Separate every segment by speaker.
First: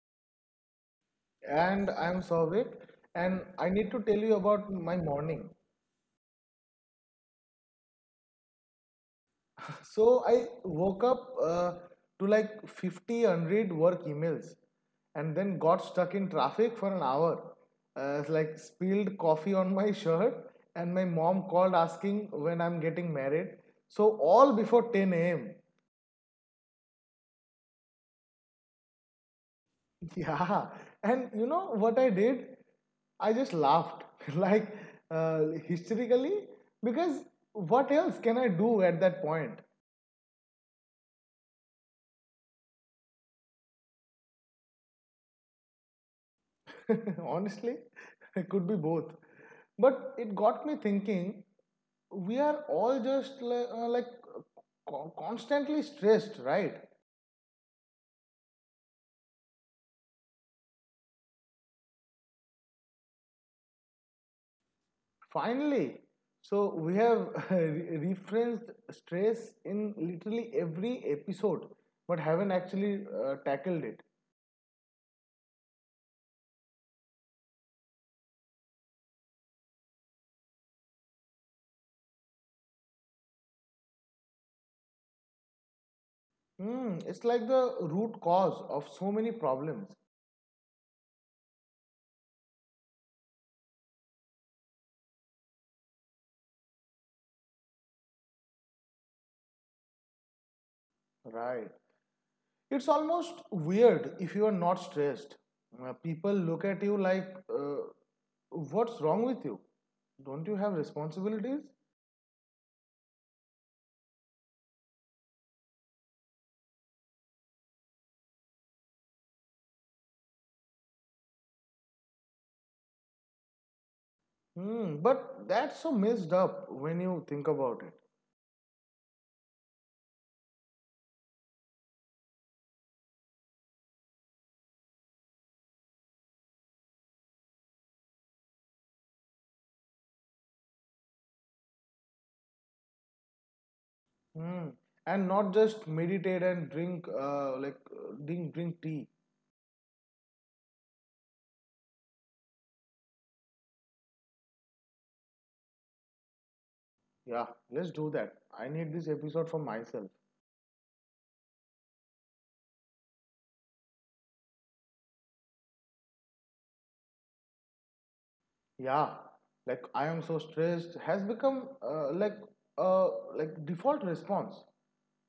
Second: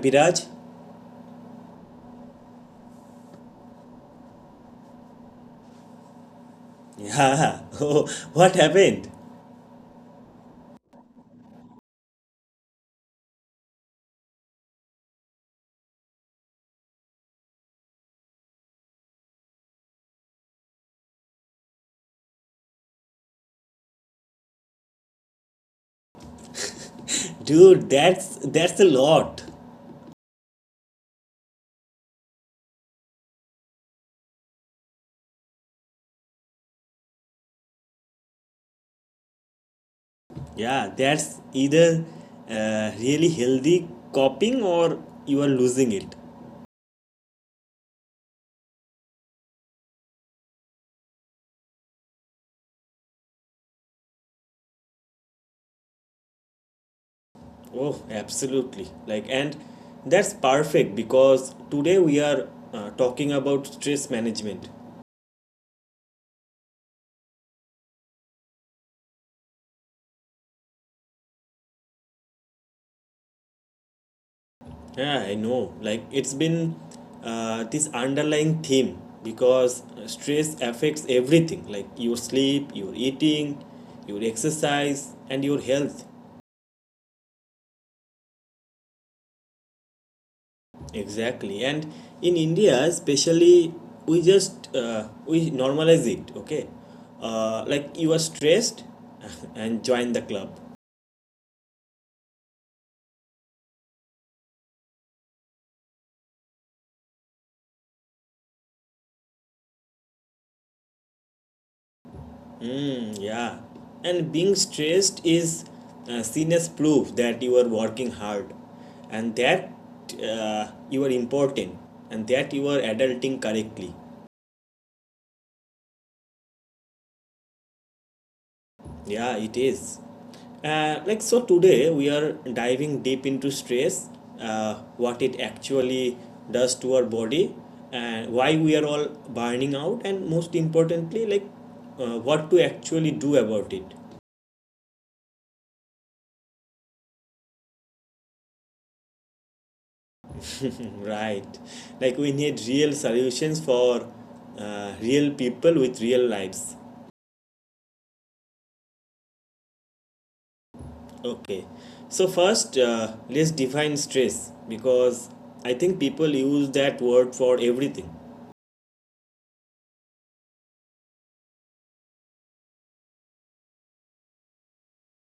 Speaker 1: Biraj.
Speaker 2: And I'm Souvik, and I need to tell you about my morning.
Speaker 1: Yeah, oh, what happened?
Speaker 2: So I woke up to like 50 unread work emails, and then got stuck in traffic for an hour. It's like spilled coffee on my shirt, and my mom called asking when I'm getting married. So all before 10 a.m.
Speaker 1: Dude, that's a lot.
Speaker 2: Yeah, and you know what I did? I just laughed like uh, hysterically because what else can I do at that point?
Speaker 1: Yeah, that's either really healthy copying or you are losing it.
Speaker 2: Honestly, it could be both. But it got me thinking we are all just like constantly stressed, right?
Speaker 1: Oh, absolutely. Like and that's perfect because today we are talking about stress management.
Speaker 2: Finally, so we have referenced stress in literally every episode, but haven't actually tackled it.
Speaker 1: Yeah, I know. Like it's been this underlying theme because stress affects everything like your sleep, your eating, your exercise, and your health.
Speaker 2: Hmm, it's like the root cause of so many problems.
Speaker 1: Exactly. And in India, especially, we just we normalize it. Okay, like you are stressed, and join the club.
Speaker 2: Right. It's almost weird if you are not stressed. People look at you like, what's wrong with you? Don't you have responsibilities?
Speaker 1: Mm, yeah, and being stressed is seen as proof that you are working hard and that you are important and that you are adulting correctly.
Speaker 2: Hmm, but that's so messed up when you think about it.
Speaker 1: Yeah, it is. So today we are diving deep into stress, what it actually does to our body, and why we are all burning out, and most importantly, what to actually do about it.
Speaker 2: Hmm. And not just meditate and drink tea.
Speaker 1: Right. Like we need real solutions for real people with real lives.
Speaker 2: Yeah, let's do that. I need this episode for myself.
Speaker 1: Okay. So first, let's define stress because I think people use that word for everything.
Speaker 2: Yeah, like I am so stressed has become uh, like default response.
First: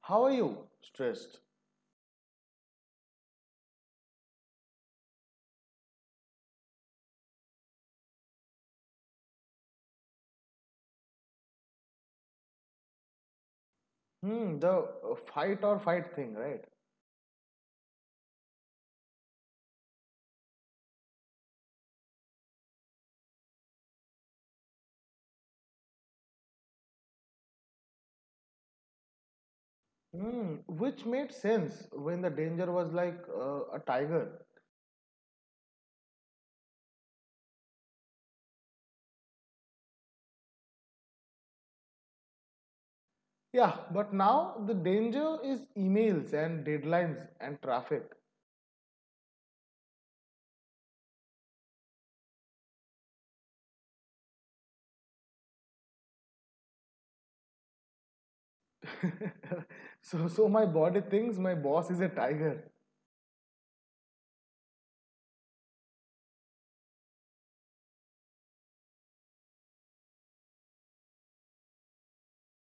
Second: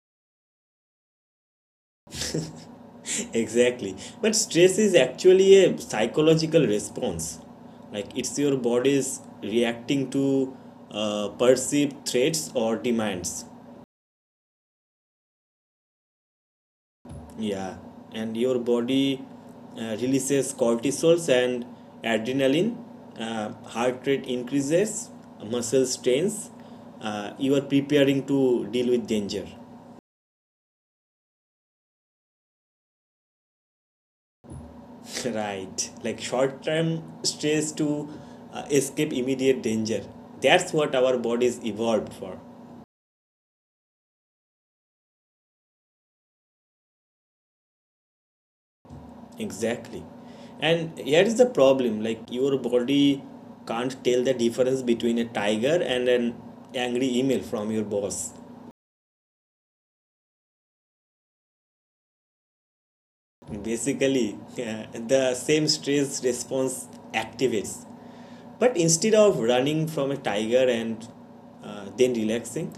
Speaker 2: How are you? Stressed.
Speaker 1: Exactly. But stress is actually a psychological response. Like it's your body's reacting to perceived threats or demands.
Speaker 2: Hmm, the fight or fight thing, right?
Speaker 1: Yeah, and your body releases cortisols and adrenaline. Heart rate increases, muscle strains. You are preparing to deal with danger,
Speaker 2: Hmm, which made sense when the danger was like a tiger.
Speaker 1: right? Like short-term stress to escape immediate danger. That's what our bodies evolved for.
Speaker 2: Yeah, but now the danger is emails and deadlines and traffic.
Speaker 1: Exactly. And here is the problem like your body can't tell the difference between a tiger and an angry email from your boss.
Speaker 2: So my body thinks my boss is a tiger.
Speaker 1: Basically, the same stress response activates. But instead of running from a tiger and then relaxing,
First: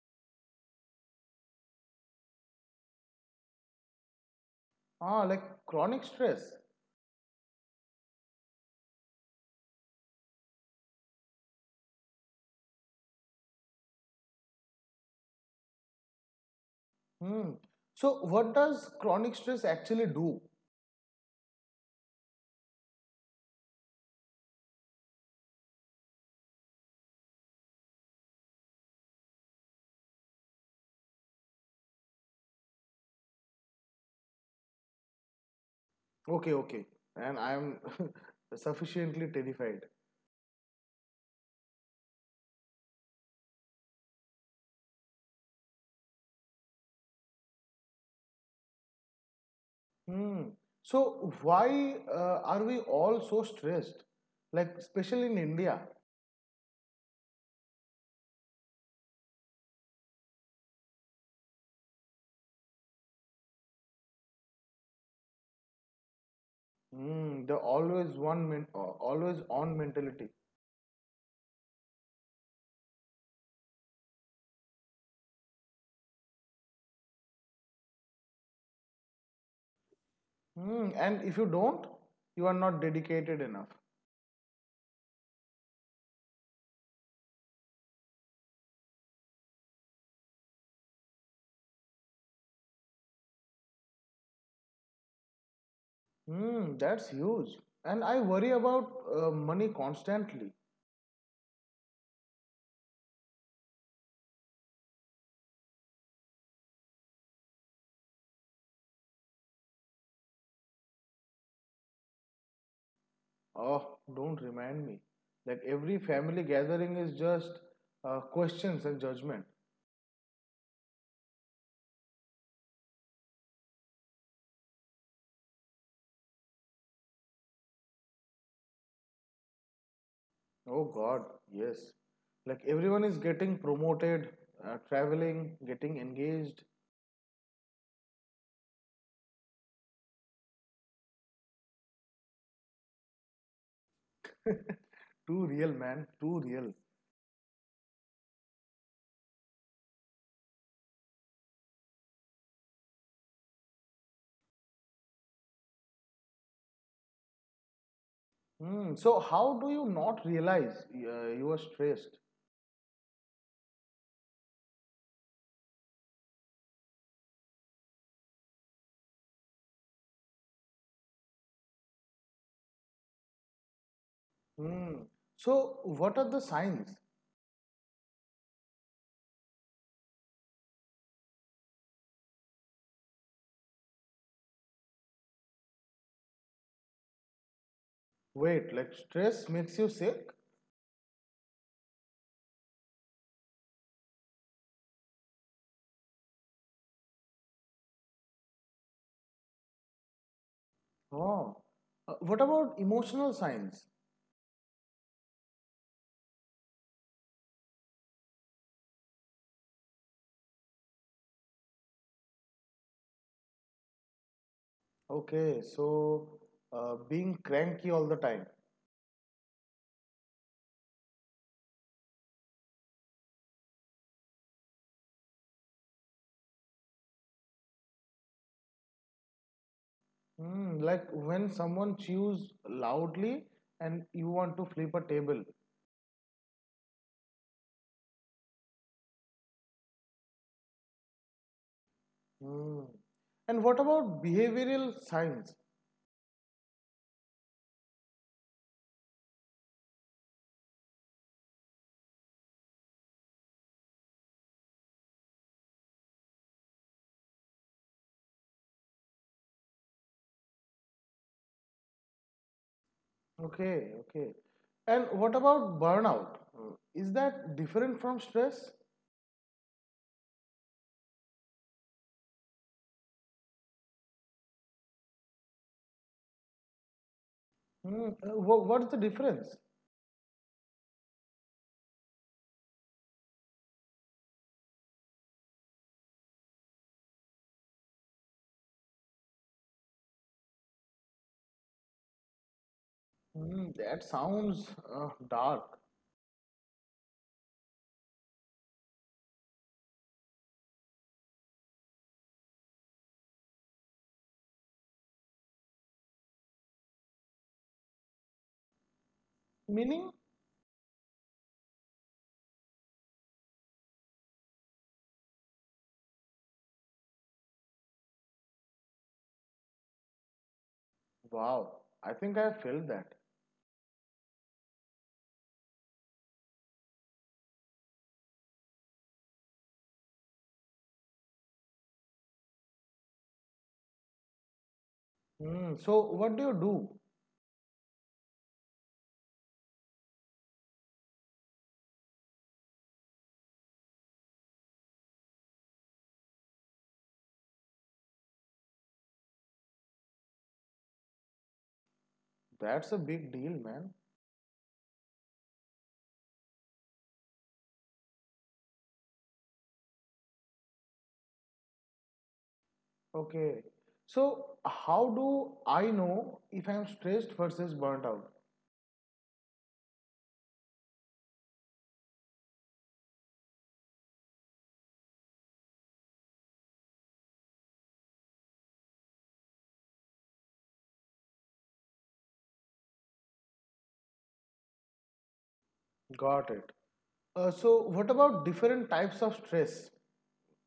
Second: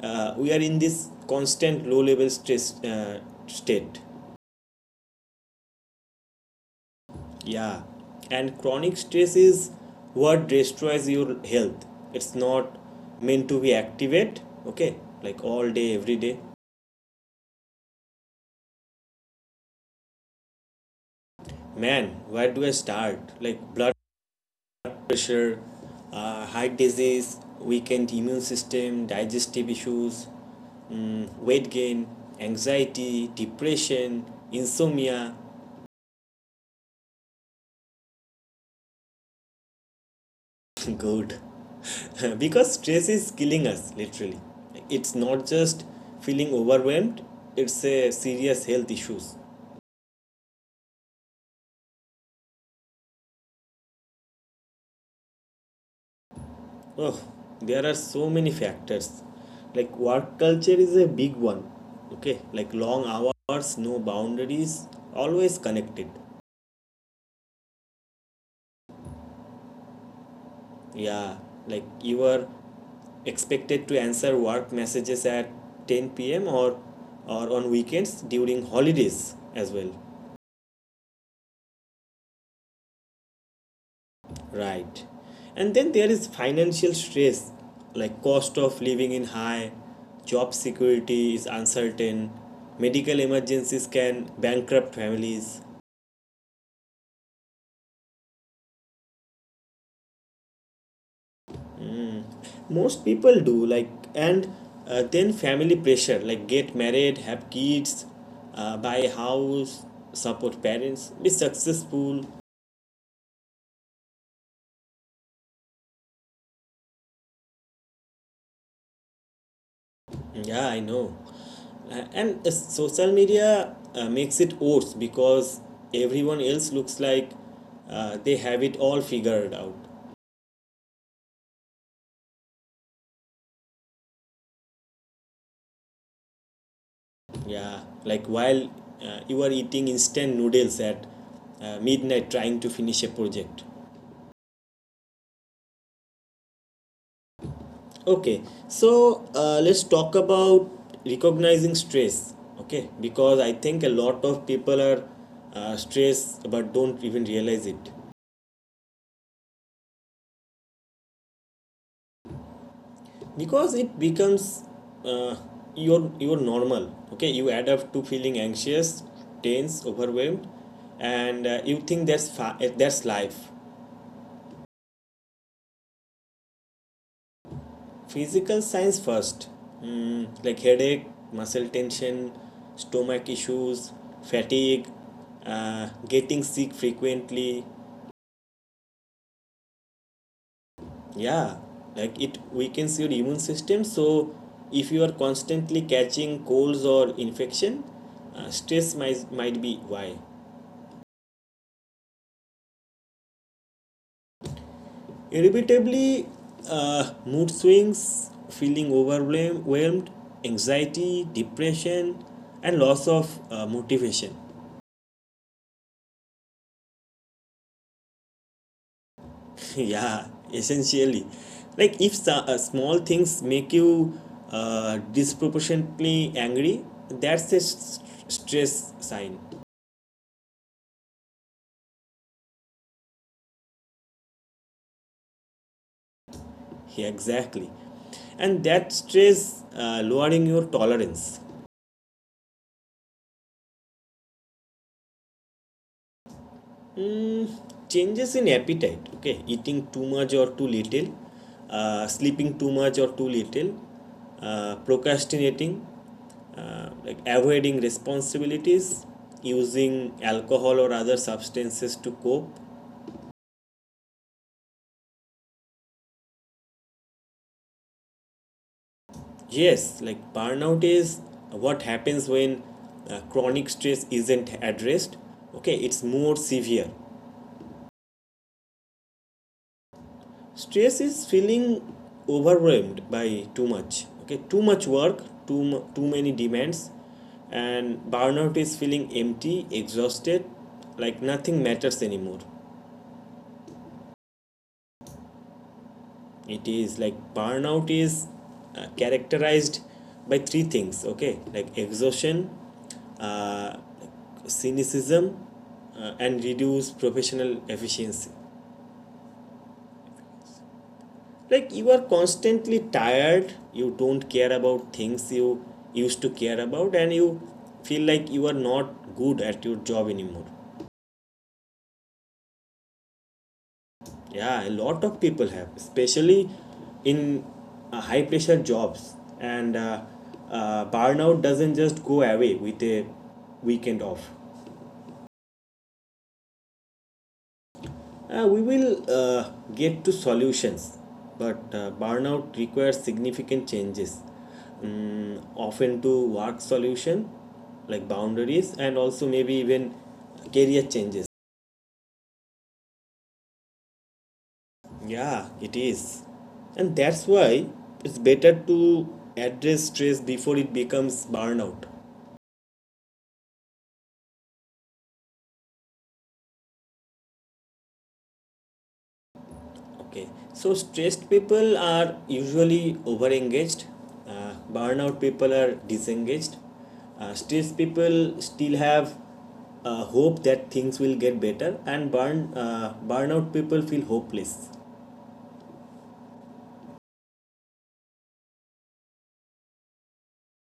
Speaker 1: we are in this constant low level stress state.
Speaker 2: Ah, like chronic stress.
Speaker 1: Yeah. And chronic stress is what destroys your health. It's not meant to be activate, okay? Like all day, every day.
Speaker 2: Hmm. So what does chronic stress actually do?
Speaker 1: Man, where do I start? Like Blood pressure, heart disease, weakened immune system, digestive issues, mm, weight gain, anxiety, depression, insomnia.
Speaker 2: Okay, okay. And I'm sufficiently terrified.
Speaker 1: Good. Because stress is killing us, literally. It's not just feeling overwhelmed, it's a serious health issues.
Speaker 2: Hmm. So why are we all so stressed? Like especially in India,
Speaker 1: Oh, there are so many factors. Like work culture is a big one. Okay, like long hours, no boundaries, always connected.
Speaker 2: hmm, the always on mentality.
Speaker 1: Yeah, like you are expected to answer work messages at 10 p.m. or on weekends during holidays as well.
Speaker 2: Hmm. And if you don't, you are not dedicated enough.
Speaker 1: Right. And then there is financial stress, like cost of living in high, job security is uncertain, medical emergencies can bankrupt families.
Speaker 2: Hmm. That's huge. And I worry about money constantly.
Speaker 1: Most people do like and then family pressure like get married have kids buy a house support parents be successful.
Speaker 2: Oh, don't remind me. Like every family gathering is just questions and judgment.
Speaker 1: Yeah, I know. And Social media makes it worse because everyone else looks like they have it all figured out.
Speaker 2: Oh God, yes. Like everyone is getting promoted, traveling, getting engaged.
Speaker 1: Yeah, like while you are eating instant noodles at midnight trying to finish a project.
Speaker 2: Too real, man. Too real.
Speaker 1: Okay, so let's talk about recognizing stress. Okay, because I think a lot of people are stressed but don't even realize it
Speaker 2: Hmm. So how do you not realize you are stressed?
Speaker 1: because it becomes uh, your normal. Okay, you adapt to feeling anxious, tense, overwhelmed, and you think that's life.
Speaker 2: Hmm. So what are the signs?
Speaker 1: Physical signs first, mm, like headache, muscle tension, stomach issues, fatigue, getting sick frequently.
Speaker 2: Wait, like stress makes you sick?
Speaker 1: Yeah, like it weakens your immune system. So, if you are constantly catching colds or infection, stress might be why.
Speaker 2: Oh. What about emotional signs?
Speaker 1: Irritably, mood swings, feeling overwhelmed, anxiety, depression, and loss of motivation.
Speaker 2: Okay, so being cranky all the time.
Speaker 1: Yeah, essentially, like if small things make you disproportionately angry, that's a s- stress sign.
Speaker 2: Hmm. Like when someone chews loudly and you want to flip a table.
Speaker 1: Yeah, exactly, and that stress lowering your tolerance.
Speaker 2: Mm. And what about behavioral science?
Speaker 1: Changes in appetite, okay, eating too much or too little, sleeping too much or too little, procrastinating, like avoiding responsibilities, using alcohol or other substances to cope.
Speaker 2: Okay, okay. And what about burnout? Mm. Is that different from stress?
Speaker 1: Yes, like burnout is what happens when chronic stress isn't addressed. Okay, it's more severe.
Speaker 2: Mm. What's the difference?
Speaker 1: Stress is feeling overwhelmed by too much. Okay, too much work, too many demands, and burnout is feeling empty, exhausted, like nothing matters anymore.
Speaker 2: Mm. That sounds dark.
Speaker 1: It is, like burnout is characterized by three things, okay, like exhaustion, uh, cynicism, and reduced professional efficiency.
Speaker 2: Meaning?
Speaker 1: Like you are constantly tired, you don't care about things you used to care about, and you feel like you are not good at your job anymore.
Speaker 2: Wow, I think I felt that.
Speaker 1: Yeah, a lot of people have, especially in high pressure jobs. And burnout doesn't just go away with a weekend off.
Speaker 2: Mm. So, what do you do?
Speaker 1: We will get to solutions, but burnout requires significant changes, mm, often to work solution like boundaries and also maybe even career changes.
Speaker 2: That's a big deal, man.
Speaker 1: Yeah, it is. And that's why it's better to address stress before it becomes burnout.
Speaker 2: Okay. So, how do I know if I'm stressed versus burnt out?
Speaker 1: Okay, so stressed people are usually overengaged, burnout people are disengaged, stressed people still have hope that things will get better, and burnout people feel hopeless.
Speaker 2: Got it. So, what about different types of stress?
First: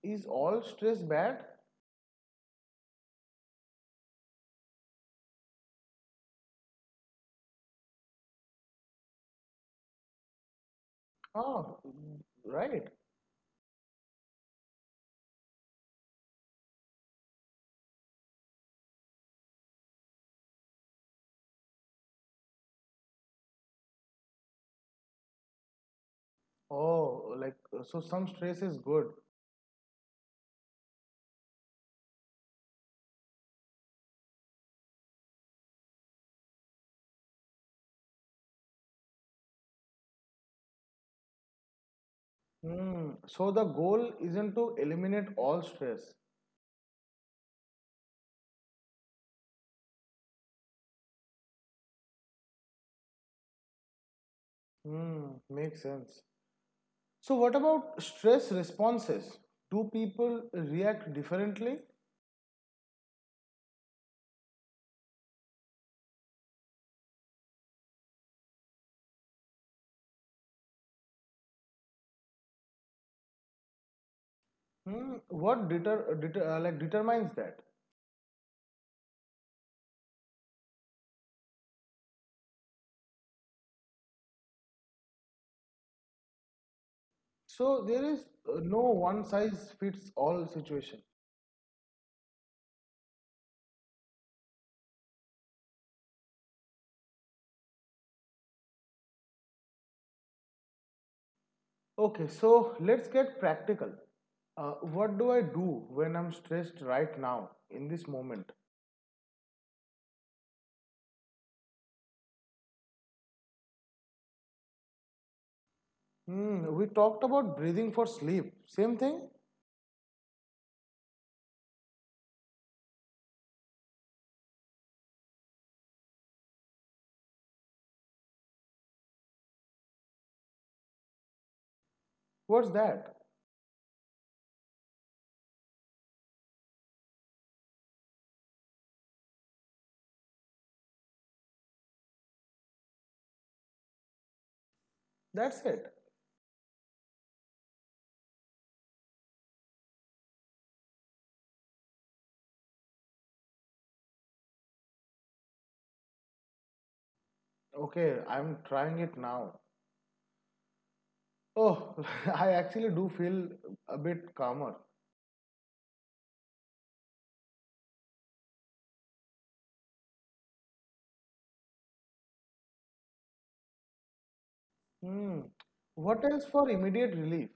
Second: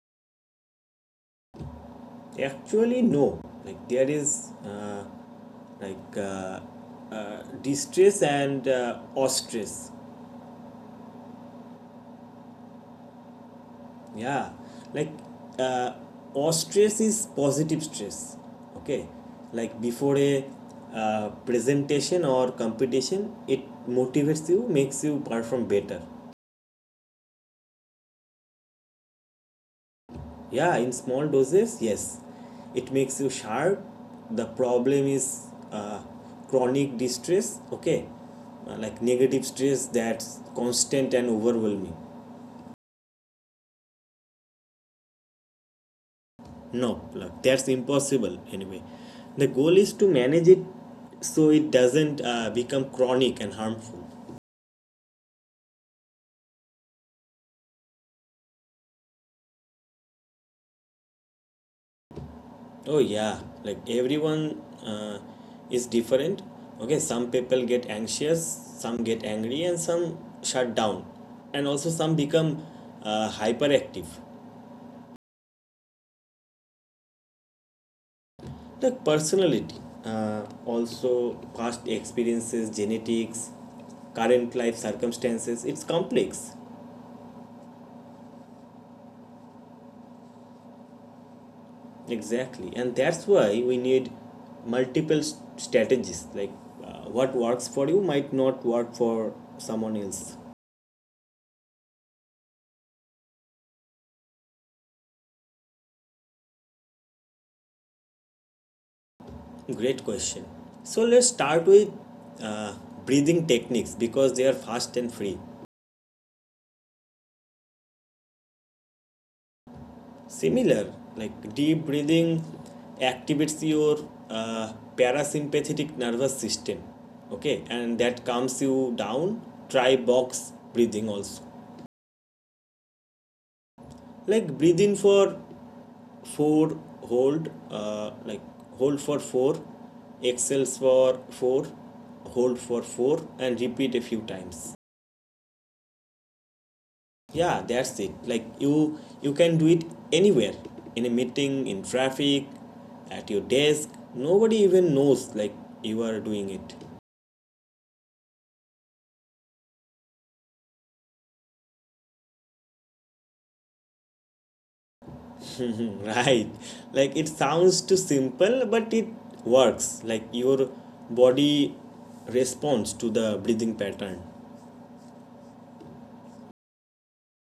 Speaker 2: Is all stress bad?
Speaker 1: Actually, no, like there is. Like uh, Distress and ostress.
Speaker 2: Ah, right.
Speaker 1: Yeah, like uh, or stress is positive stress, okay, like before a presentation or competition, it motivates you, makes you perform better.
Speaker 2: Oh, like so some stress is good.
Speaker 1: Yeah, in small doses, yes, it makes you sharp. The problem is uh, chronic distress, okay. Like negative stress that's constant and overwhelming.
Speaker 2: Hmm. So the goal isn't to eliminate all stress.
Speaker 1: No, like, that's impossible anyway. The goal is to manage it so it doesn't become chronic and harmful.
Speaker 2: Hmm. Makes sense. So what about stress responses? Do people react differently?
Speaker 1: Oh, yeah, like everyone is different. Okay, some people get anxious, some get angry, and some shut down, and also some become hyperactive.
Speaker 2: Hmm. What determines that?
Speaker 1: Like personality, also past experiences, genetics, current life circumstances, it's complex.
Speaker 2: So there is no one size fits all situation.
Speaker 1: Exactly, and that's why we need strategies. Like what works for you might not work for someone else.
Speaker 2: Okay, so let's get practical. What do I do when I'm stressed right now in this moment?
Speaker 1: Great question. So let's start with uh, breathing techniques because they are fast and free.
Speaker 2: Hmm, we talked about breathing for sleep. Same thing?
Speaker 1: Similar, like deep breathing activates your parasympathetic nervous system. Okay, and that calms you down. Try box breathing also.
Speaker 2: What's that?
Speaker 1: Like breathe in for four, hold for four, exhale for four, hold for four, and repeat a few times.
Speaker 2: That's it.
Speaker 1: Yeah, that's it. Like you can do it anywhere, in a meeting, in traffic, at your desk, nobody even knows like you are doing it.
Speaker 2: Okay, I'm trying it now. Oh, I actually do feel a bit calmer.
Speaker 1: Right, like it sounds too simple but it works, like your body responds to the breathing pattern.
Speaker 2: Hmm, what else for immediate relief?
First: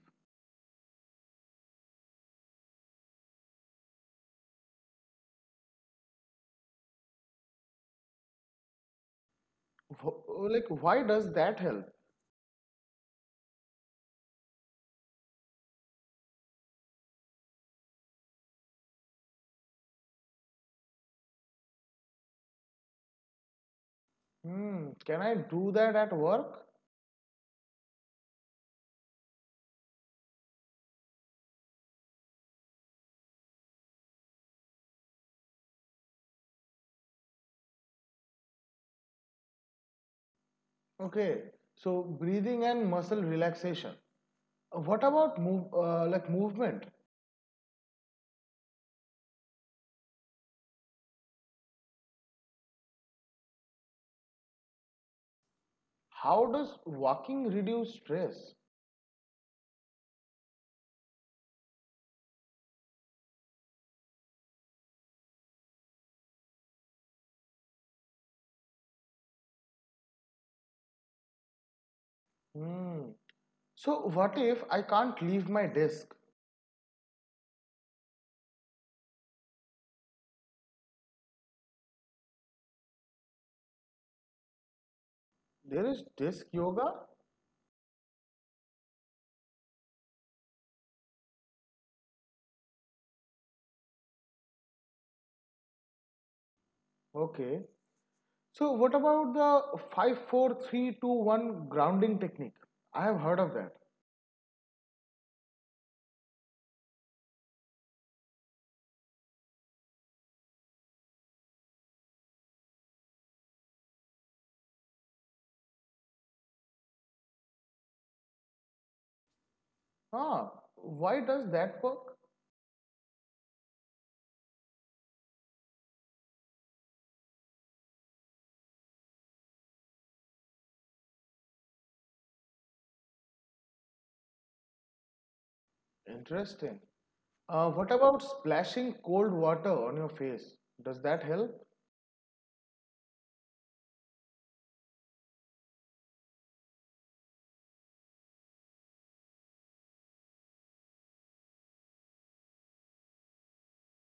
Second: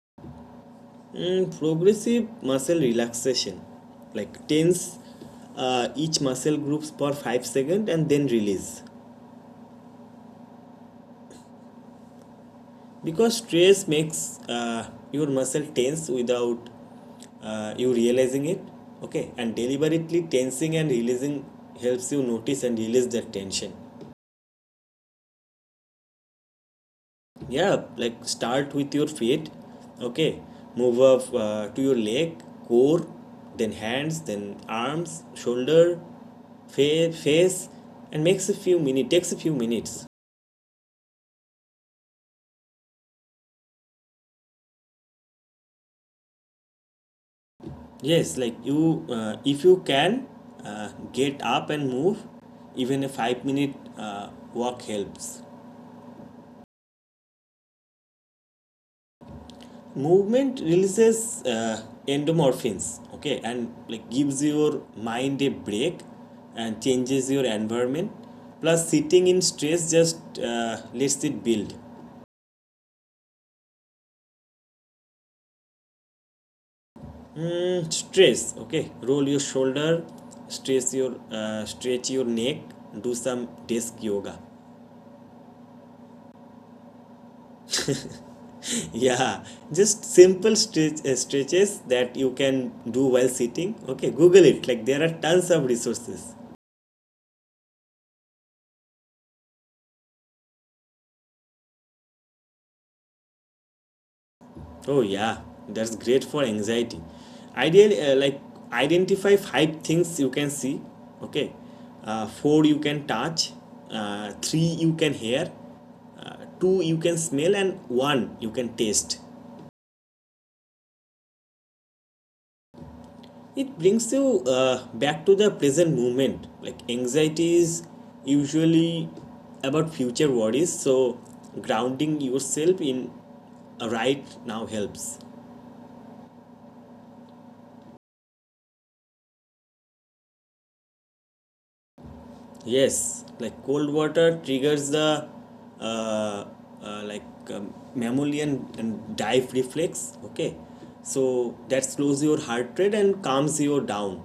Speaker 1: Mm, progressive muscle relaxation, like tense each muscle groups for 5 seconds and then release.
Speaker 2: Like, why does that help?
Speaker 1: Because stress makes your muscle tense without you realizing it, okay, and deliberately tensing and releasing helps you notice and release that tension.
Speaker 2: Hmm, can I do that at work?
Speaker 1: Yeah, like start with your feet, okay, move up to your leg, core, then hands, then arms, shoulder, face, and makes a few minute takes a few minutes.
Speaker 2: Okay, so breathing and muscle relaxation. What about movement?
Speaker 1: Yes, like you if you can get up and move, even a 5-minute minute walk helps.
Speaker 2: How does walking reduce stress?
Speaker 1: Movement releases endomorphins, okay, and like gives your mind a break and changes your environment, plus sitting in stress just lets it build.
Speaker 2: Hmm. So what if I can't leave my desk?
Speaker 1: Mm, stress, okay, roll your shoulder, stress your stretch your neck, do some desk yoga.
Speaker 2: There is desk yoga.
Speaker 1: Yeah, just simple stretches that you can do while sitting, okay, google it, like there are tons of resources.
Speaker 2: Okay. So what about the five, four, three, two, one grounding technique? I have heard of that.
Speaker 1: Oh yeah, that's great for anxiety. Ideally, identify five things you can see. Okay, four you can touch, three you can hear, two you can smell, and one you can taste.
Speaker 2: Ah, why does that work?
Speaker 1: It brings you back to the present moment. Like anxiety is usually about future worries, so grounding yourself in a right now helps.
Speaker 2: Interesting. What about splashing cold water on your face? Does that help?
Speaker 1: Yes, like cold water triggers the uh, uh, like mammalian and dive reflex. Okay, so that slows your heart rate and calms you down.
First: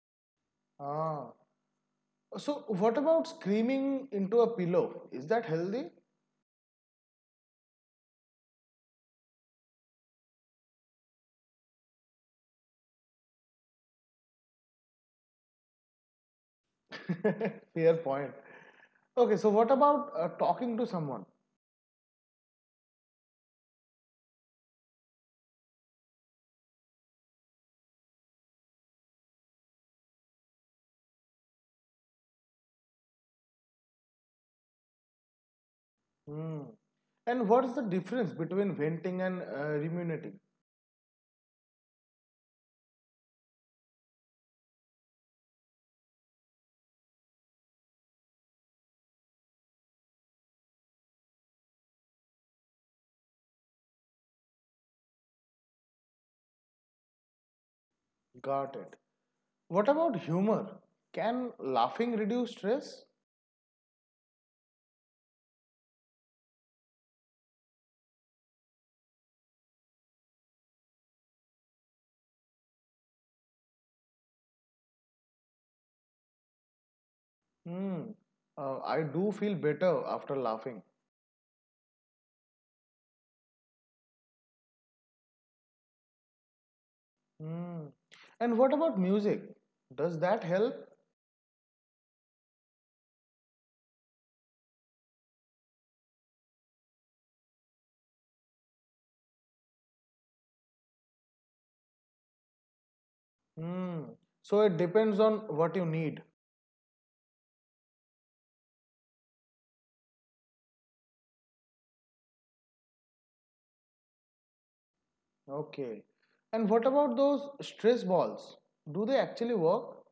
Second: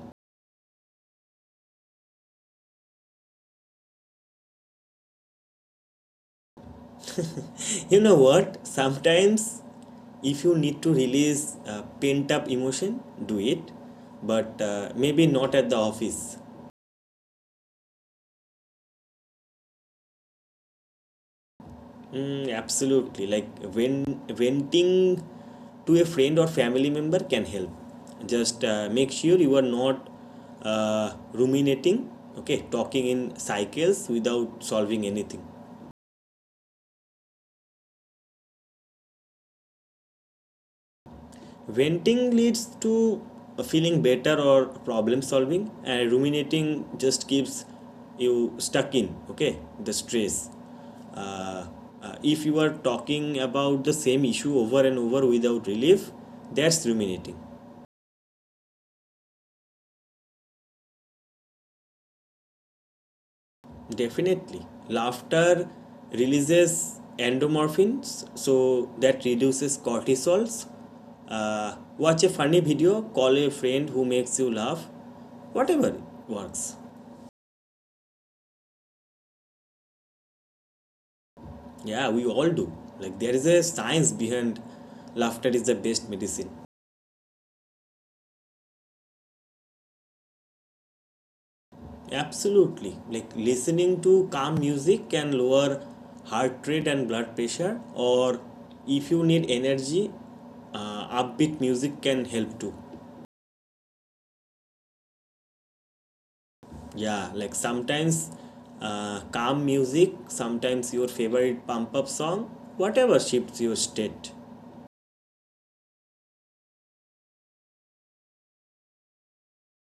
Speaker 2: Ah. So what about screaming into a pillow? Is that healthy?
Speaker 1: You know what? Sometimes, if you need to release pent up emotion, do it, but maybe not at the office.
Speaker 2: Fair point. Okay, so what about talking to someone?
Speaker 1: Mm, absolutely. Like when venting to a friend or family member can help. Just make sure you are not ruminating. Okay, talking in cycles without solving anything.
Speaker 2: Hmm. And what is the difference between venting and ruminating?
Speaker 1: Venting leads to feeling better or problem solving, and ruminating just keeps you stuck in. Okay, the stress. Uh, if you are talking about the same issue over and over without relief, that's ruminating.
Speaker 2: Got it. What about humor? Can laughing reduce stress?
Speaker 1: Definitely. Laughter releases endorphins, so that reduces cortisols. Watch a funny video, call a friend who makes you laugh. Whatever works.
Speaker 2: Hmm. I do feel better after laughing.
Speaker 1: Yeah, we all do. Like, there is a science behind laughter is the best medicine.
Speaker 2: Hmm. And what about music? Does that help?
Speaker 1: Absolutely. Like, listening to calm music can lower heart rate and blood pressure, or if you need energy, upbeat music can help too.
Speaker 2: Hmm. So it depends on what you need.
Speaker 1: Yeah, like sometimes calm music, sometimes your favorite pump up song, whatever shifts your state.
Speaker 2: Okay. And what about those stress balls? Do they actually work?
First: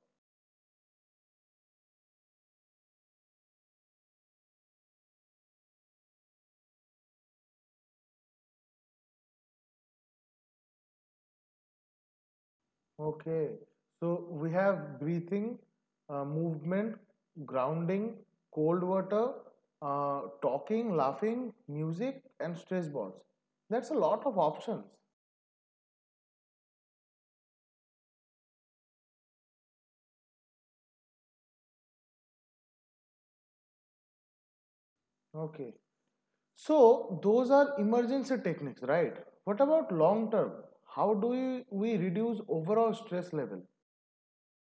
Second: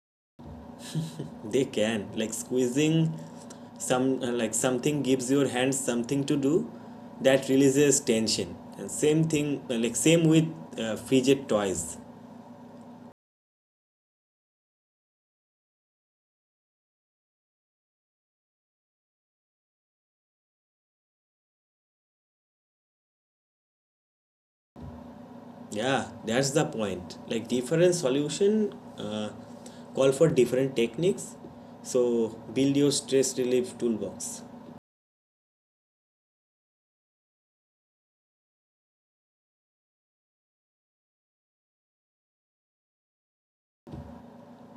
Speaker 1: They can, like squeezing some something gives your hands something to do that releases tension. And same thing same with fidget toys.
Speaker 2: Okay, so we have breathing, movement, grounding, cold water, talking, laughing, music, and stress balls. That's a lot of options.
Speaker 1: Yeah, that's the point. Like different solution call for different techniques. So build your stress relief toolbox.
Speaker 2: Okay, so those are emergency techniques, right? What about long term? How do we reduce overall stress level?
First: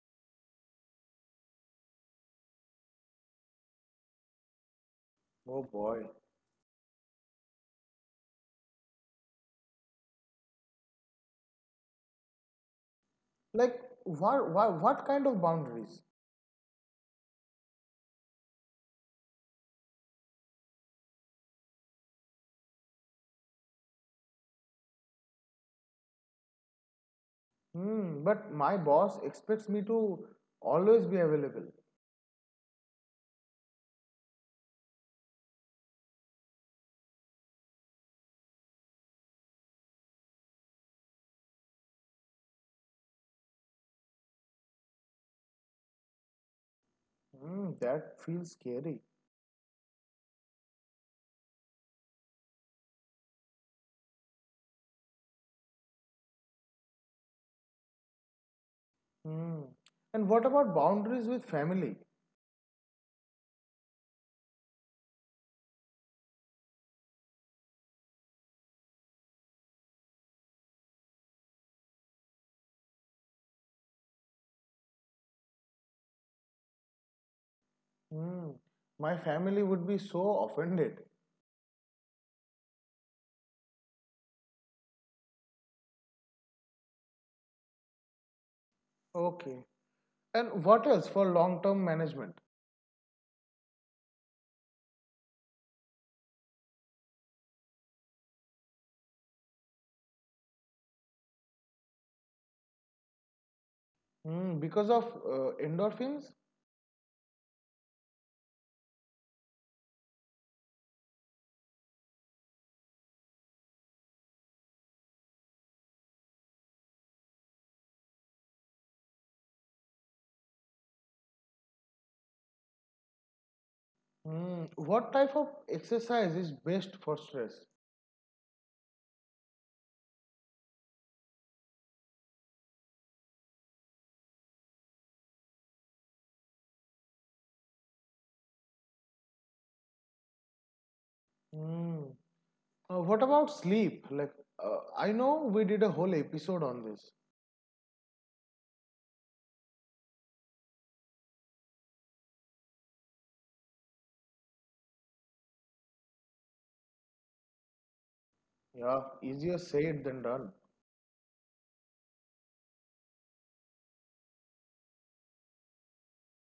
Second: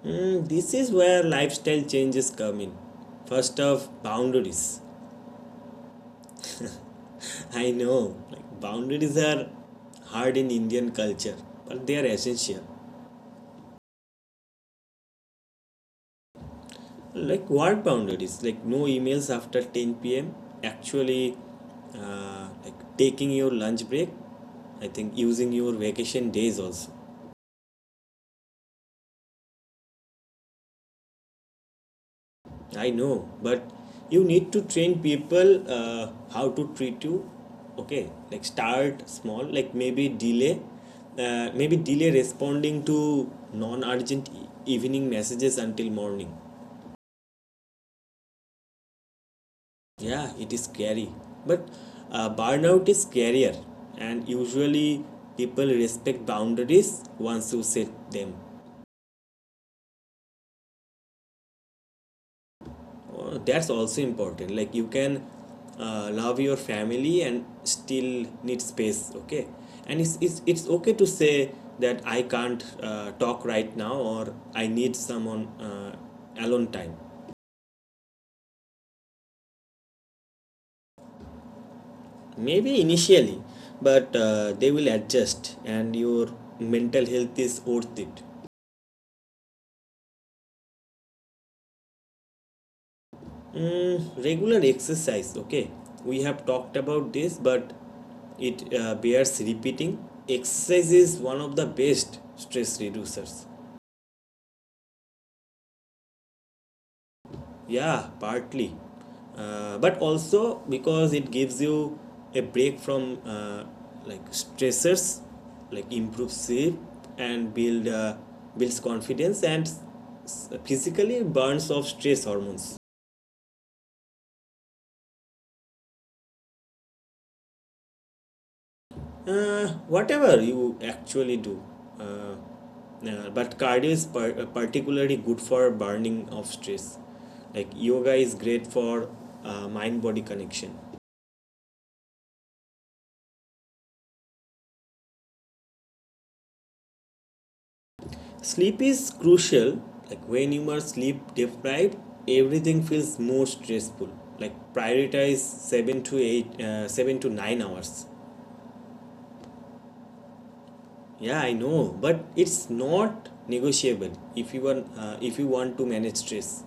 Speaker 1: Mm, this is where lifestyle changes come in. First off, boundaries.
Speaker 2: Oh boy.
Speaker 1: I know, like boundaries are hard in Indian culture, but they are essential.
Speaker 2: Like, what kind of boundaries?
Speaker 1: Like what boundaries? Like no emails after 10 p.m. Actually, like taking your lunch break. I think using your vacation days also.
Speaker 2: Hmm, but my boss expects me to always be available.
Speaker 1: I know, but you need to train people how to treat you. Okay, like start small, like maybe maybe delay responding to non urgent evening messages until morning.
Speaker 2: Mm, that feels scary.
Speaker 1: Yeah, it is scary, but burnout is scarier, and usually people respect boundaries once you set them.
Speaker 2: Mm. And what about boundaries with family?
Speaker 1: Oh, that's also important. Like you can love your family and still need space, okay? And it's okay to say that I can't talk right now or I need someone alone time.
Speaker 2: Mm. My family would be so offended.
Speaker 1: Maybe initially, but they will adjust and your mental health is worth it.
Speaker 2: Okay. And what else for long term management?
Speaker 1: Mm, regular exercise, okay. We have talked about this, but it bears repeating. Exercise is one of the best stress reducers.
Speaker 2: Mm. Because of endorphins?
Speaker 1: Yeah, partly. But also because it gives you a break from like stressors, like improves sleep and builds confidence and physically burns off stress hormones.
Speaker 2: Mm. What type of exercise is best for stress?
Speaker 1: Whatever you actually do. Uh, but cardio is particularly good for burning off stress. Like yoga is great for mind body connection.
Speaker 2: Mm. What about sleep? Like, I know we did a whole episode on this.
Speaker 1: Sleep is crucial. Like when you are sleep deprived, everything feels more stressful. Like prioritize 7 to 9 hours.
Speaker 2: Yeah, easier said than done.
Speaker 1: Yeah, I know, but it's not negotiable if you want to manage stress.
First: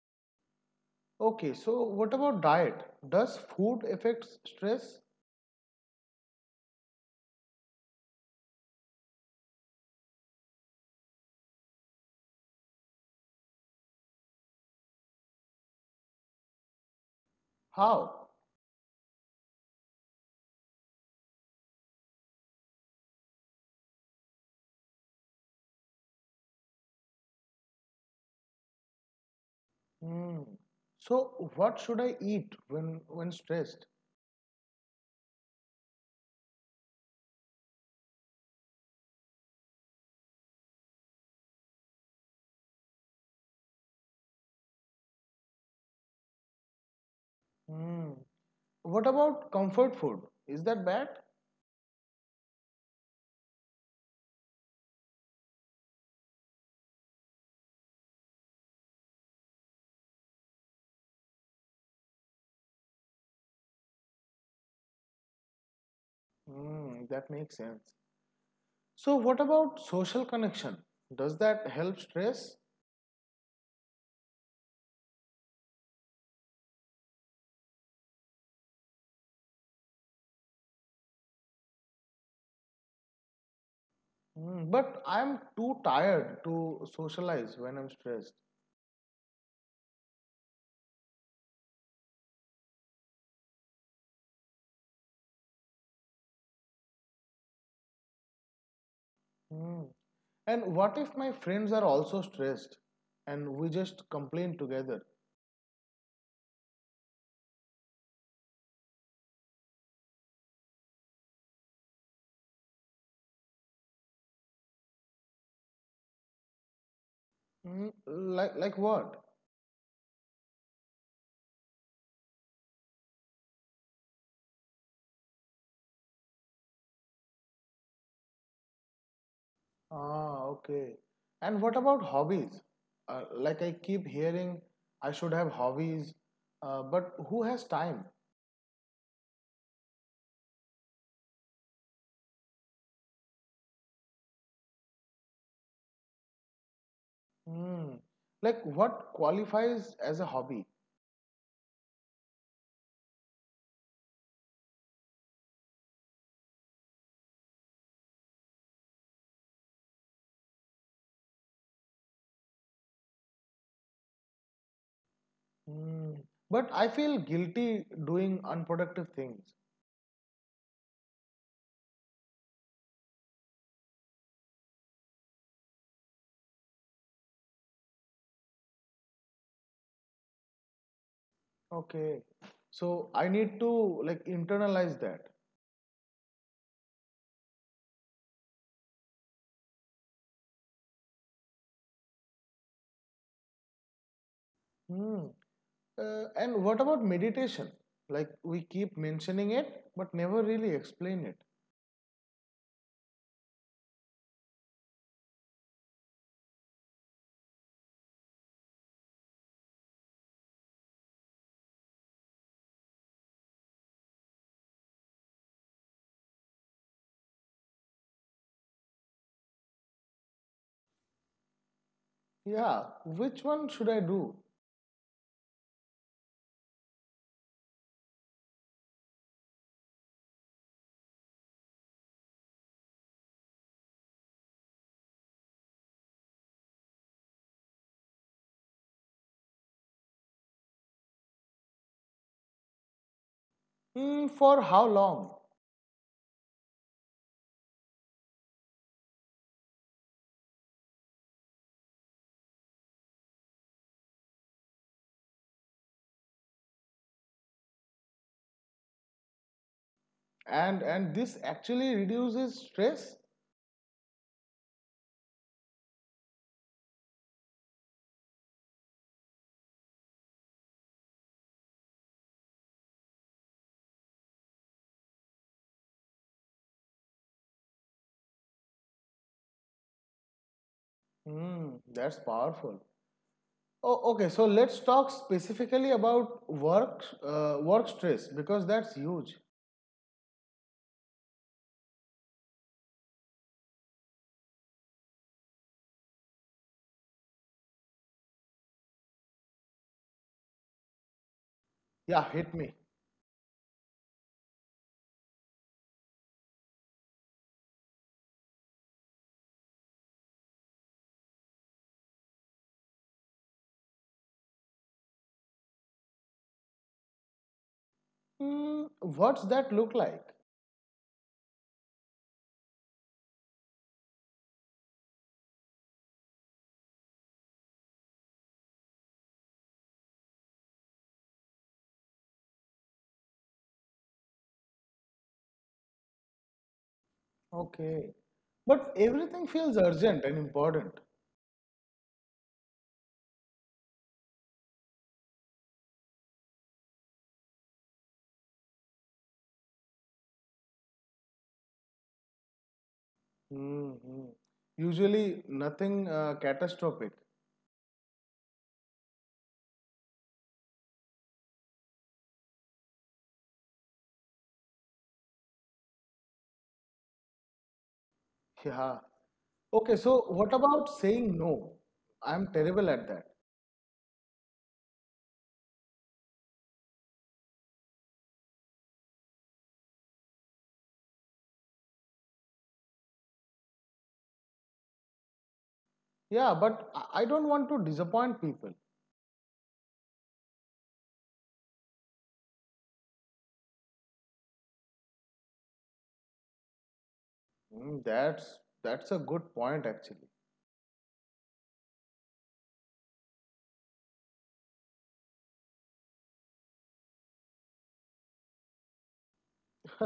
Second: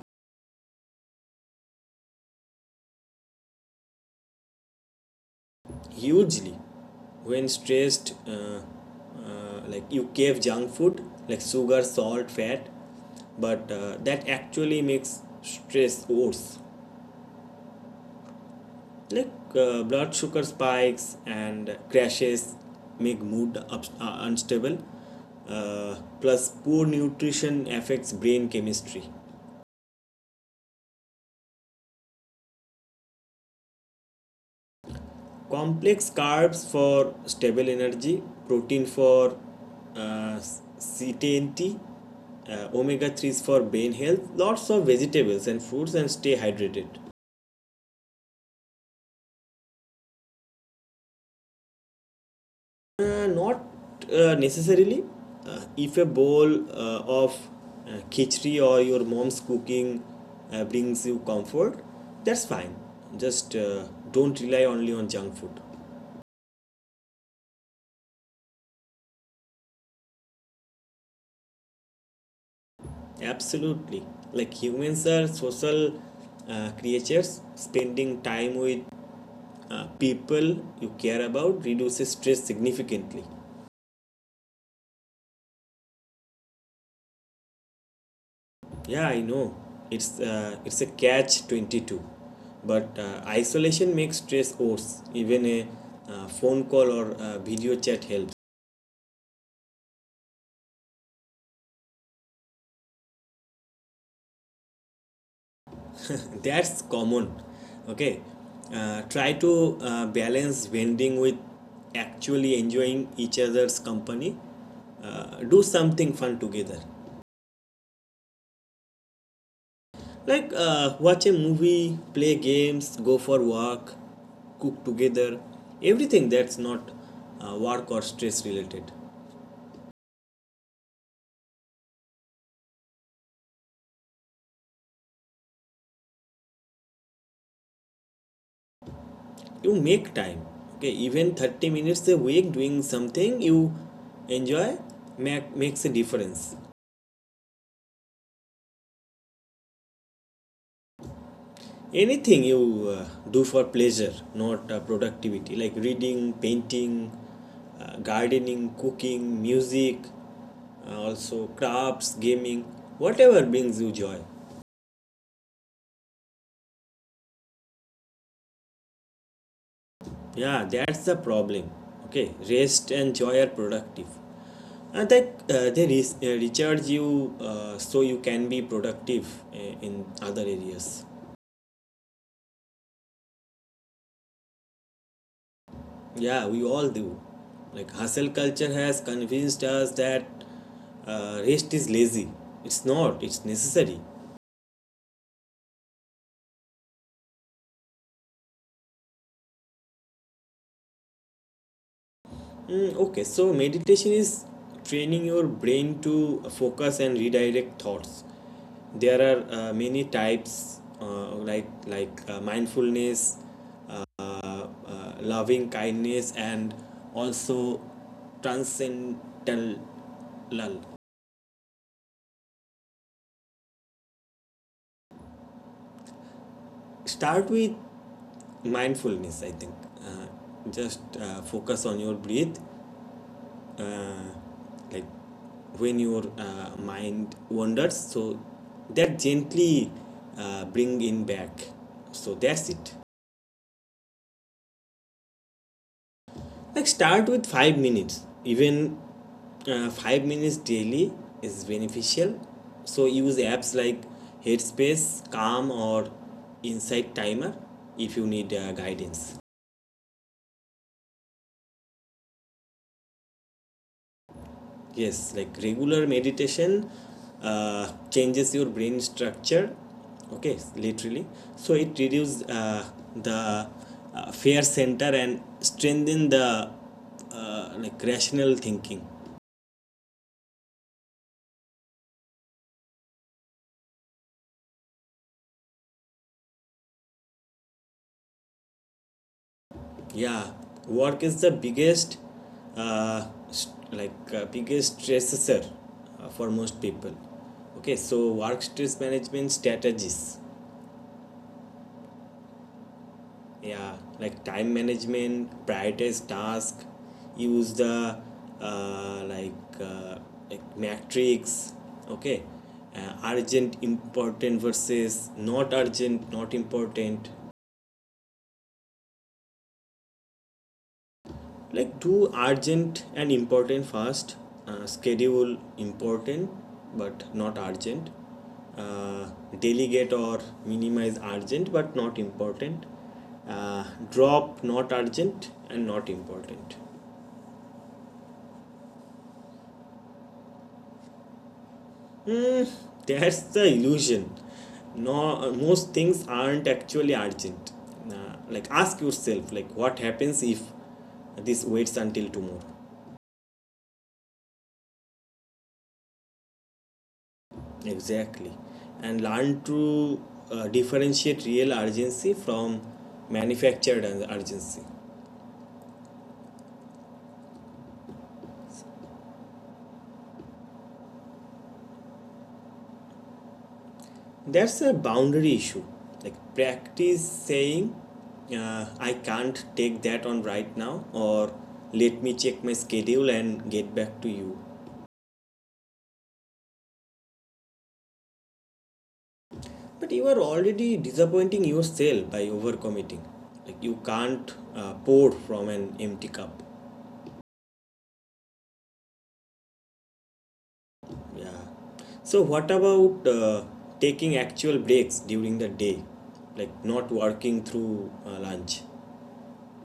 Speaker 2: Okay, so what about diet? Does food affect stress?
Speaker 1: Hugely when stressed, like you crave junk food like sugar salt fat but that actually makes stress worse.
Speaker 2: How?
Speaker 1: Like blood sugar spikes and crashes make mood unstable, plus poor nutrition affects brain chemistry.
Speaker 2: Mm. So, what should I eat when stressed?
Speaker 1: Complex carbs for stable energy, protein for uh, ctnt, omega 3s for brain health, lots of vegetables and fruits, and stay hydrated.
Speaker 2: Mm. What about comfort food? Is that bad?
Speaker 1: Not necessarily. If a bowl of khichdi or your mom's cooking brings you comfort, that's fine. Just don't rely only on junk food.
Speaker 2: Mm, that makes sense. So, what about social connection? Does that help stress?
Speaker 1: Absolutely. Like humans are social creatures. Spending time with people you care about reduces stress significantly.
Speaker 2: Mm, but I'm too tired to socialize when I'm stressed.
Speaker 1: Yeah, I know. It's a catch 22. But isolation makes stress worse. Even a phone call or video chat helps.
Speaker 2: Mm. And what if my friends are also stressed and we just complain together?
Speaker 1: That's common. Okay, try to balance vending with actually enjoying each other's company. Do something fun together.
Speaker 2: Mm, like what?
Speaker 1: Like watch a movie, play games, go for walk, cook together, everything that's not work or stress related.
Speaker 2: Ah, okay. And what about hobbies? Like I keep hearing I should have hobbies, but who has time?
Speaker 1: You make time, okay? Even 30 minutes a week doing something you enjoy makes a difference.
Speaker 2: Hmm. Like what qualifies as a hobby?
Speaker 1: Anything you do for pleasure, not productivity, like reading, painting, gardening, cooking, music, also crafts, gaming, whatever brings you joy.
Speaker 2: Hmm. But I feel guilty doing unproductive things.
Speaker 1: Yeah, that's the problem. Okay, rest and joy are productive. And that they re- recharge you so you can be productive in other areas.
Speaker 2: Okay. So I need to like internalize that.
Speaker 1: Yeah, we all do. Like, hustle culture has convinced us that rest is lazy. It's not, it's necessary.
Speaker 2: Hmm. And what about meditation? Like we keep mentioning it, but never really explain it.
Speaker 1: Mm, okay, so meditation is training your brain to focus and redirect thoughts. There are many types, like mindfulness, uh, uh, loving kindness, and also transcendental.
Speaker 2: Yeah. Which one should I do?
Speaker 1: Start with mindfulness I think. Uh, just uh, focus on your breath. uh, like when your mind wanders, so that gently bring in back. So that's it.
Speaker 2: Mm, for how long?
Speaker 1: Like start with 5 minutes. Even 5 minutes daily is beneficial. So use apps like Headspace, Calm, or Insight Timer if you need guidance.
Speaker 2: And this actually reduces stress?
Speaker 1: Yes, like regular meditation changes your brain structure. Okay, literally. So it reduces the fear center and strengthen the like rational thinking.
Speaker 2: Mm, that's powerful. Oh, okay. So let's talk specifically about work stress because that's huge.
Speaker 1: Yeah, work is the biggest biggest stressor for most people. Okay, so work stress management strategies.
Speaker 2: Yeah, hit me.
Speaker 1: Yeah, like time management, prioritize task. Use the uh, like, uh, matrix, okay? Urgent important versus not urgent not important.
Speaker 2: Mm, what's that look like?
Speaker 1: Like do urgent and important first. Schedule important but not urgent. uh, Delegate or minimize urgent but not important. uh, Drop not urgent and not important.
Speaker 2: Okay. But everything feels urgent and important.
Speaker 1: Hmm, that's the illusion. No, most things aren't actually urgent. Like ask yourself, like what happens if this waits until tomorrow?
Speaker 2: Hmm. Usually nothing catastrophic.
Speaker 1: Exactly, and learn to differentiate real urgency from manufactured urgency.
Speaker 2: Yeah. Okay. So what about saying no? I'm terrible at that.
Speaker 1: That's a boundary issue. Like practice saying, I can't take that on right now, or let me check my schedule and get back to you.
Speaker 2: Yeah, but I don't want to disappoint people.
Speaker 1: But you are already disappointing yourself by overcommitting. Like you can't pour from an empty cup.
Speaker 2: Mm, that's a good point actually.
Speaker 1: Yeah. So what about taking actual breaks during the day, like not working through lunch?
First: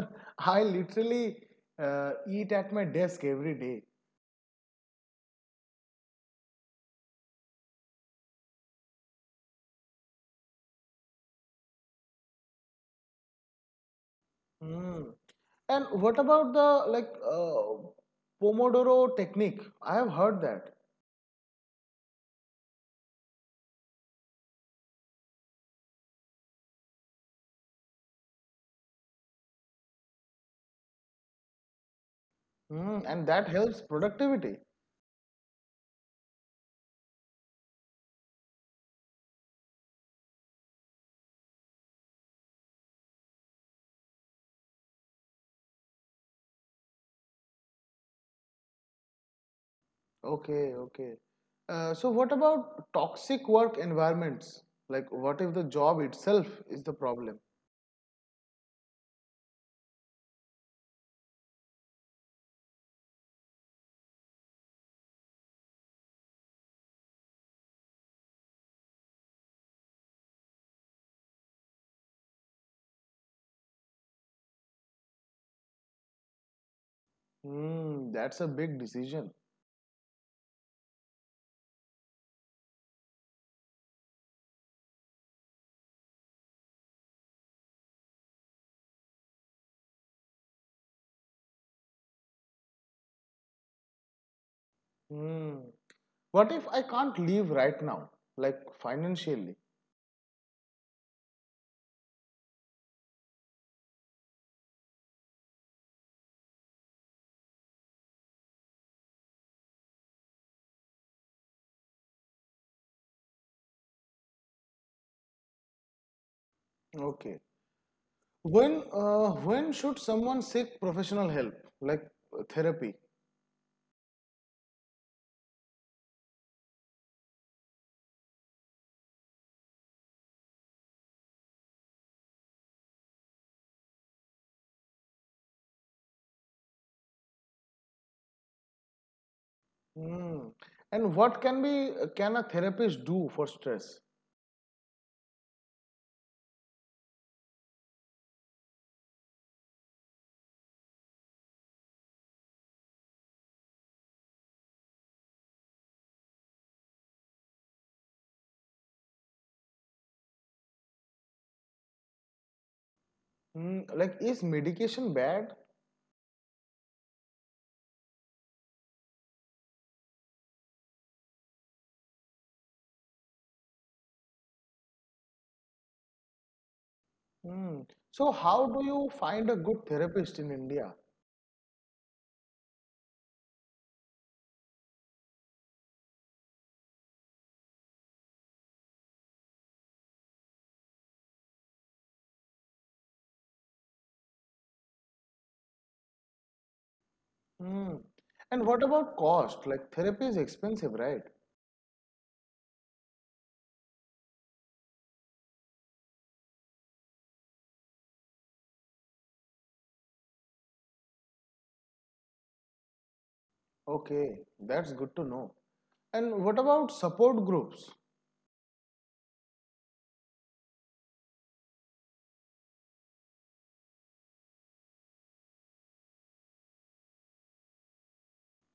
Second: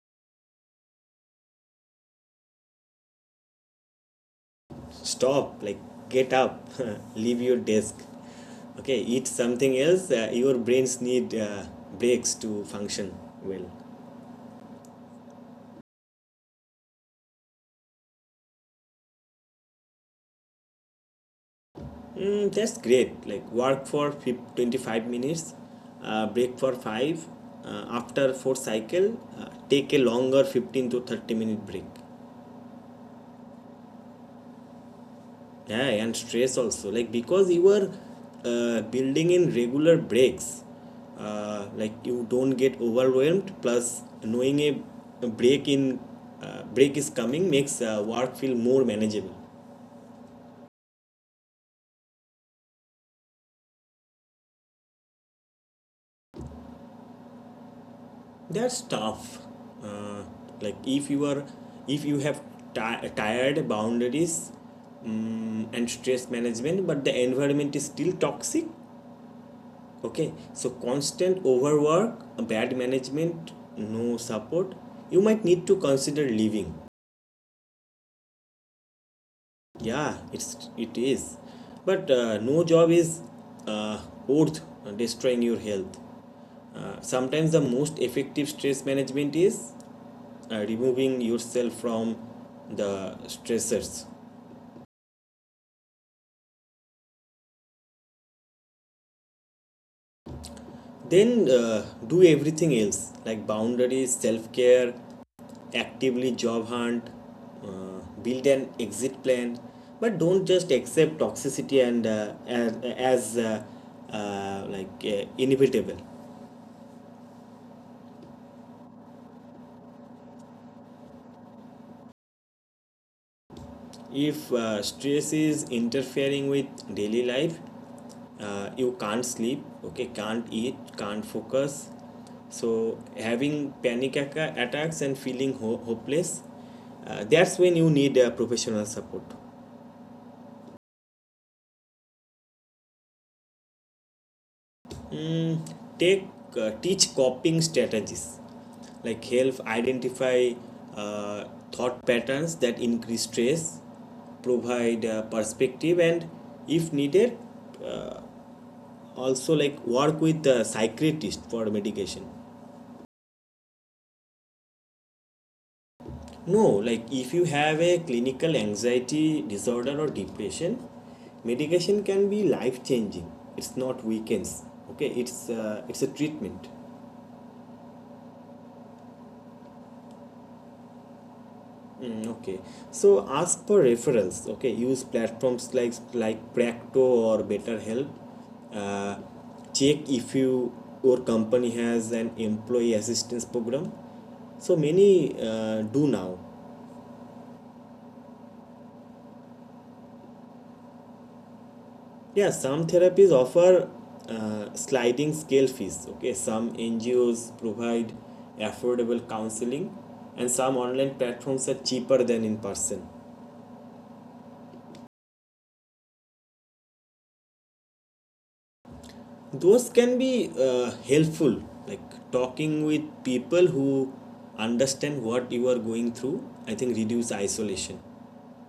Speaker 2: I literally uh, eat at my desk every day.
Speaker 1: Stop. Like get up, leave your desk. Okay, eat something else. Your brains need breaks to function well.
Speaker 2: Mm. And what about the like uh, Pomodoro technique? I have heard that.
Speaker 1: Mm, that's great. Like work for 25 minutes, break for 5. After 4 cycle, take a longer 15 to 30 minute break.
Speaker 2: Mm, and that helps productivity.
Speaker 1: Yeah, and stress also. Like because you are building in regular breaks, like you don't get overwhelmed. Plus, knowing a a break in break is coming makes work feel more manageable.
Speaker 2: Okay, okay. So what about toxic work environments? Like what if the job itself is the problem?
Speaker 1: That's tough. Uh, like if you have tired boundaries mm and stress management, but the environment is still toxic. Okay, so constant overwork, bad management, no support. You might need to consider leaving.
Speaker 2: Mm, that's a big decision.
Speaker 1: Yeah, it is, but no job is uh, worth destroying your health. Sometimes the most effective stress management is removing yourself from the stressors.
Speaker 2: Hmm. What if I can't leave right now like financially?
Speaker 1: Then do everything else like boundaries, self care, actively job hunt, build an exit plan, but don't just accept toxicity as inevitable.
Speaker 2: Okay, when when should someone seek professional help like therapy?
Speaker 1: If stress is interfering with daily life, you can't sleep, okay, can't eat, can't focus. So having panic attacks and feeling hopeless, that's when you need professional support.
Speaker 2: Hmm. And what can a therapist do for stress?
Speaker 1: Mm, take Teach coping strategies, like help identify uh, thought patterns that increase stress, provide perspective, and if needed, uh, also like work with the psychiatrist for medication.
Speaker 2: Hmm. Like is medication bad?
Speaker 1: No, like if you have a clinical anxiety disorder or depression, medication can be life changing. It's not weekends, okay? It's a treatment.
Speaker 2: Hmm. So how do you find a good therapist in India?
Speaker 1: Mm, okay, so ask for referrals, okay? Use platforms like Practo or BetterHelp. uh, Check if your company has an employee assistance program. So many do now.
Speaker 2: Hmm. And what about cost? Like therapy is expensive, right?
Speaker 1: Yeah, some therapies offer sliding scale fees. Okay, some NGOs provide affordable counseling, and some online platforms are cheaper than in person.
Speaker 2: Okay, that's good to know. And what about support groups?
Speaker 1: Those can be helpful, like talking with people who understand what you are going through. I think reduce isolation.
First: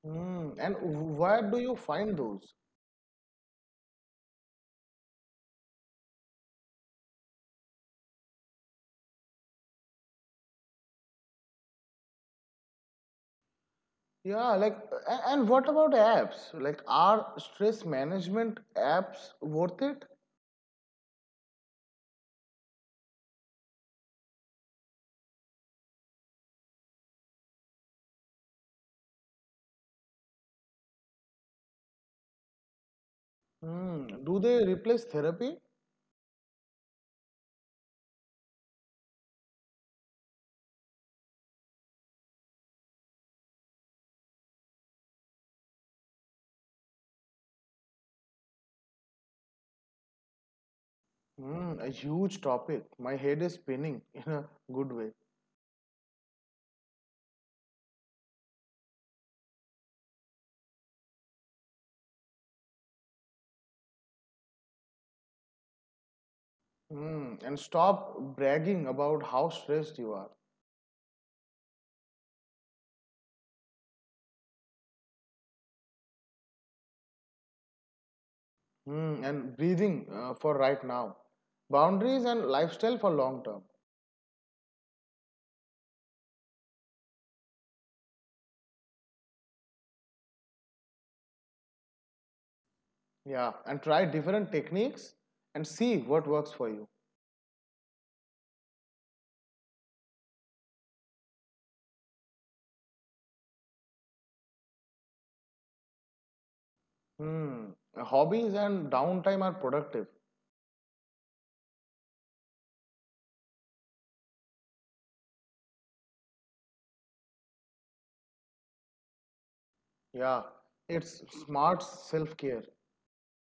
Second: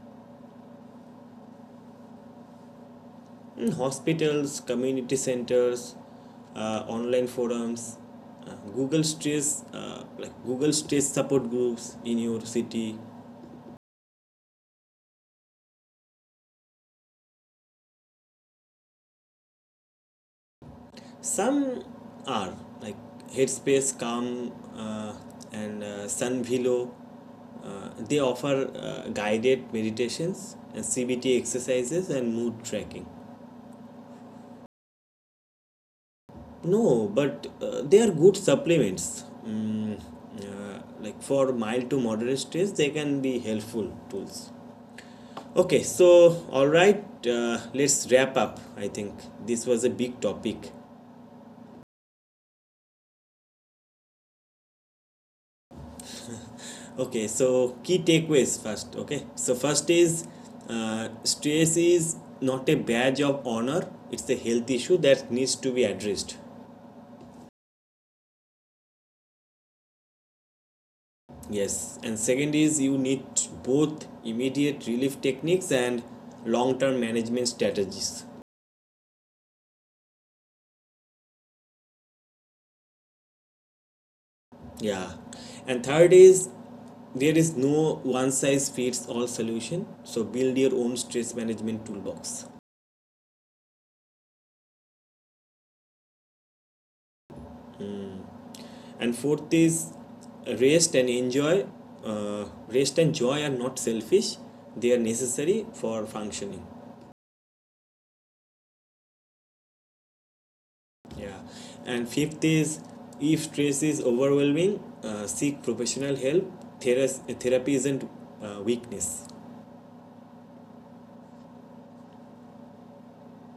Speaker 2: Mm, and where do you find those?
Speaker 1: In hospitals, community centers, online forums, Google stress support groups in your city.
Speaker 2: Yeah, like, and what about apps? Like, are stress management apps worth it?
Speaker 1: Some are like Headspace, Calm, and Sunvilo. They offer guided meditations and CBT exercises and mood tracking.
Speaker 2: Mm, do they replace therapy?
Speaker 1: No, but they are good supplements. Like for mild to moderate stress, they can be helpful tools. Okay, so all right, let's wrap up. I think this was a big topic.
Speaker 2: Mm, a huge topic. My head is spinning in a good way.
Speaker 1: Okay, so key takeaways first. Okay, so first is stress is not a badge of honor, it's a health issue that needs to be addressed.
Speaker 2: Mm, and stop bragging about how stressed you are.
Speaker 1: Yes, and second is you need both immediate relief techniques and long term management strategies.
Speaker 2: Mm, and breathing for right now. Boundaries and lifestyle for long term.
Speaker 1: Yeah, and third is there is no one size fits all solution, so build your own stress management toolbox.
Speaker 2: Yeah, and try different techniques and see what works for you.
Speaker 1: And fourth is rest and enjoy. Rest and joy are not selfish, they are necessary for functioning.
Speaker 2: Hmm. Hobbies and downtime are productive.
Speaker 1: Yeah. And fifth is if stress is overwhelming, seek professional help. Therapy isn't weakness.
Speaker 2: Yeah, it's smart self care.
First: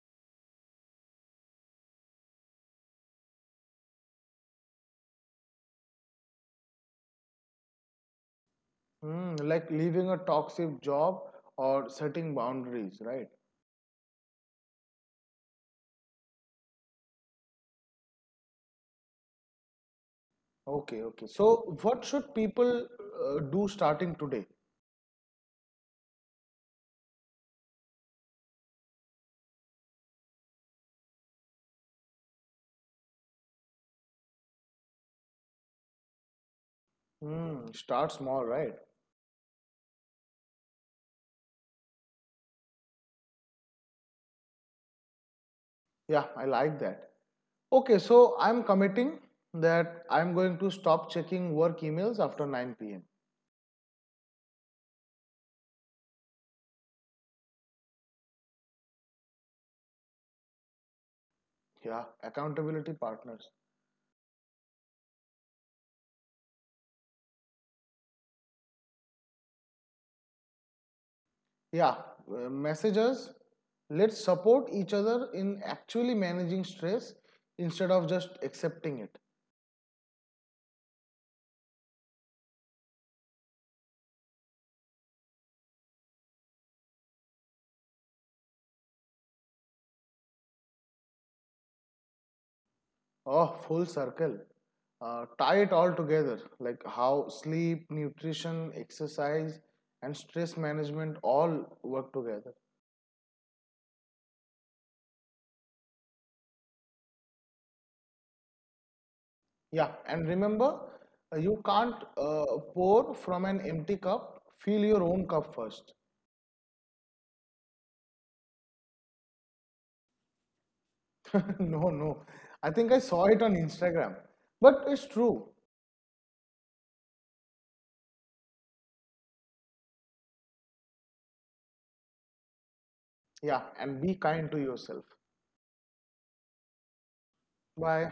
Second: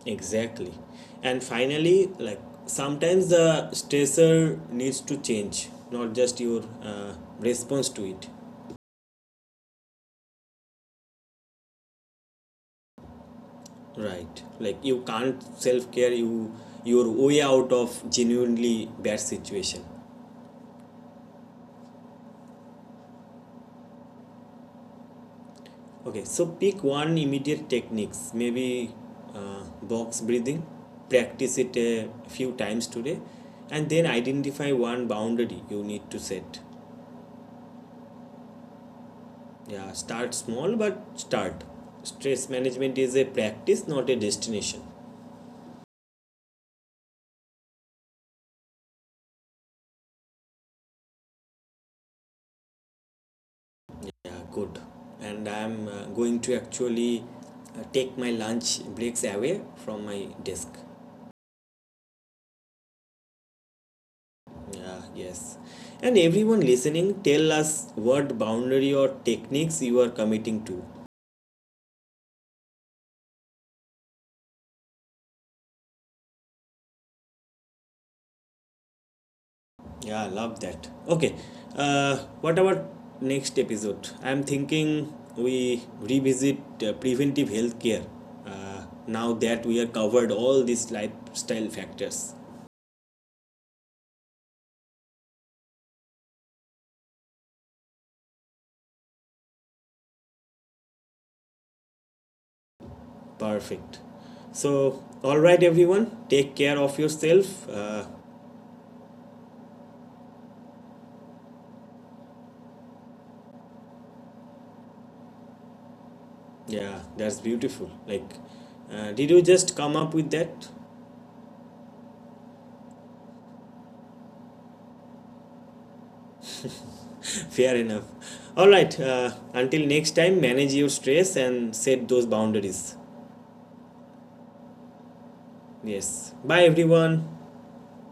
Speaker 1: Exactly. And finally, like sometimes the stressor needs to change, not just your response to it.
Speaker 2: Hmm. Like leaving a toxic job or setting boundaries, right?
Speaker 1: Right. Like you can't self care your way out of genuinely bad situation.
Speaker 2: Okay, okay. So, what should people do starting today?
Speaker 1: Okay, so pick one immediate techniques, maybe box breathing, practice it a few times today, and then identify one boundary you need to set.
Speaker 2: Hmm. Start small, right?
Speaker 1: Yeah, start small but start. Stress management is a practice, not a destination.
Speaker 2: Yeah, I like that. Okay, so I'm committing that I'm going to stop checking work emails after 9 p.m.
Speaker 1: Yeah, good. And I'm going to actually take my lunch breaks away from my desk.
Speaker 2: Yeah, accountability partners.
Speaker 1: Yeah, yes. And everyone listening, tell us what boundary or techniques you are committing to.
Speaker 2: Yeah, messages. Let's support each other in actually managing stress instead of just accepting it.
Speaker 1: Yeah, love that. Okay, what about next episode? I'm thinking we revisit preventive healthcare care now that we are covered all these lifestyle factors.
Speaker 2: Oh, full circle. Tie it all together like how sleep, nutrition, exercise, and stress management all work together.
Speaker 1: Perfect. So, all right, everyone, take care of yourself.
Speaker 2: Yeah, and remember, you can't pour from an empty cup. Fill your own cup first.
Speaker 1: Yeah, that's beautiful. Like, did you just come up with that?
Speaker 2: No, no. I think I saw it on Instagram. But it's true.
Speaker 1: Fair enough. All right. Until next time, manage your stress and set those boundaries.
Speaker 2: Yeah, and be kind to yourself.
Speaker 1: Yes. Bye, everyone.
Speaker 2: Bye.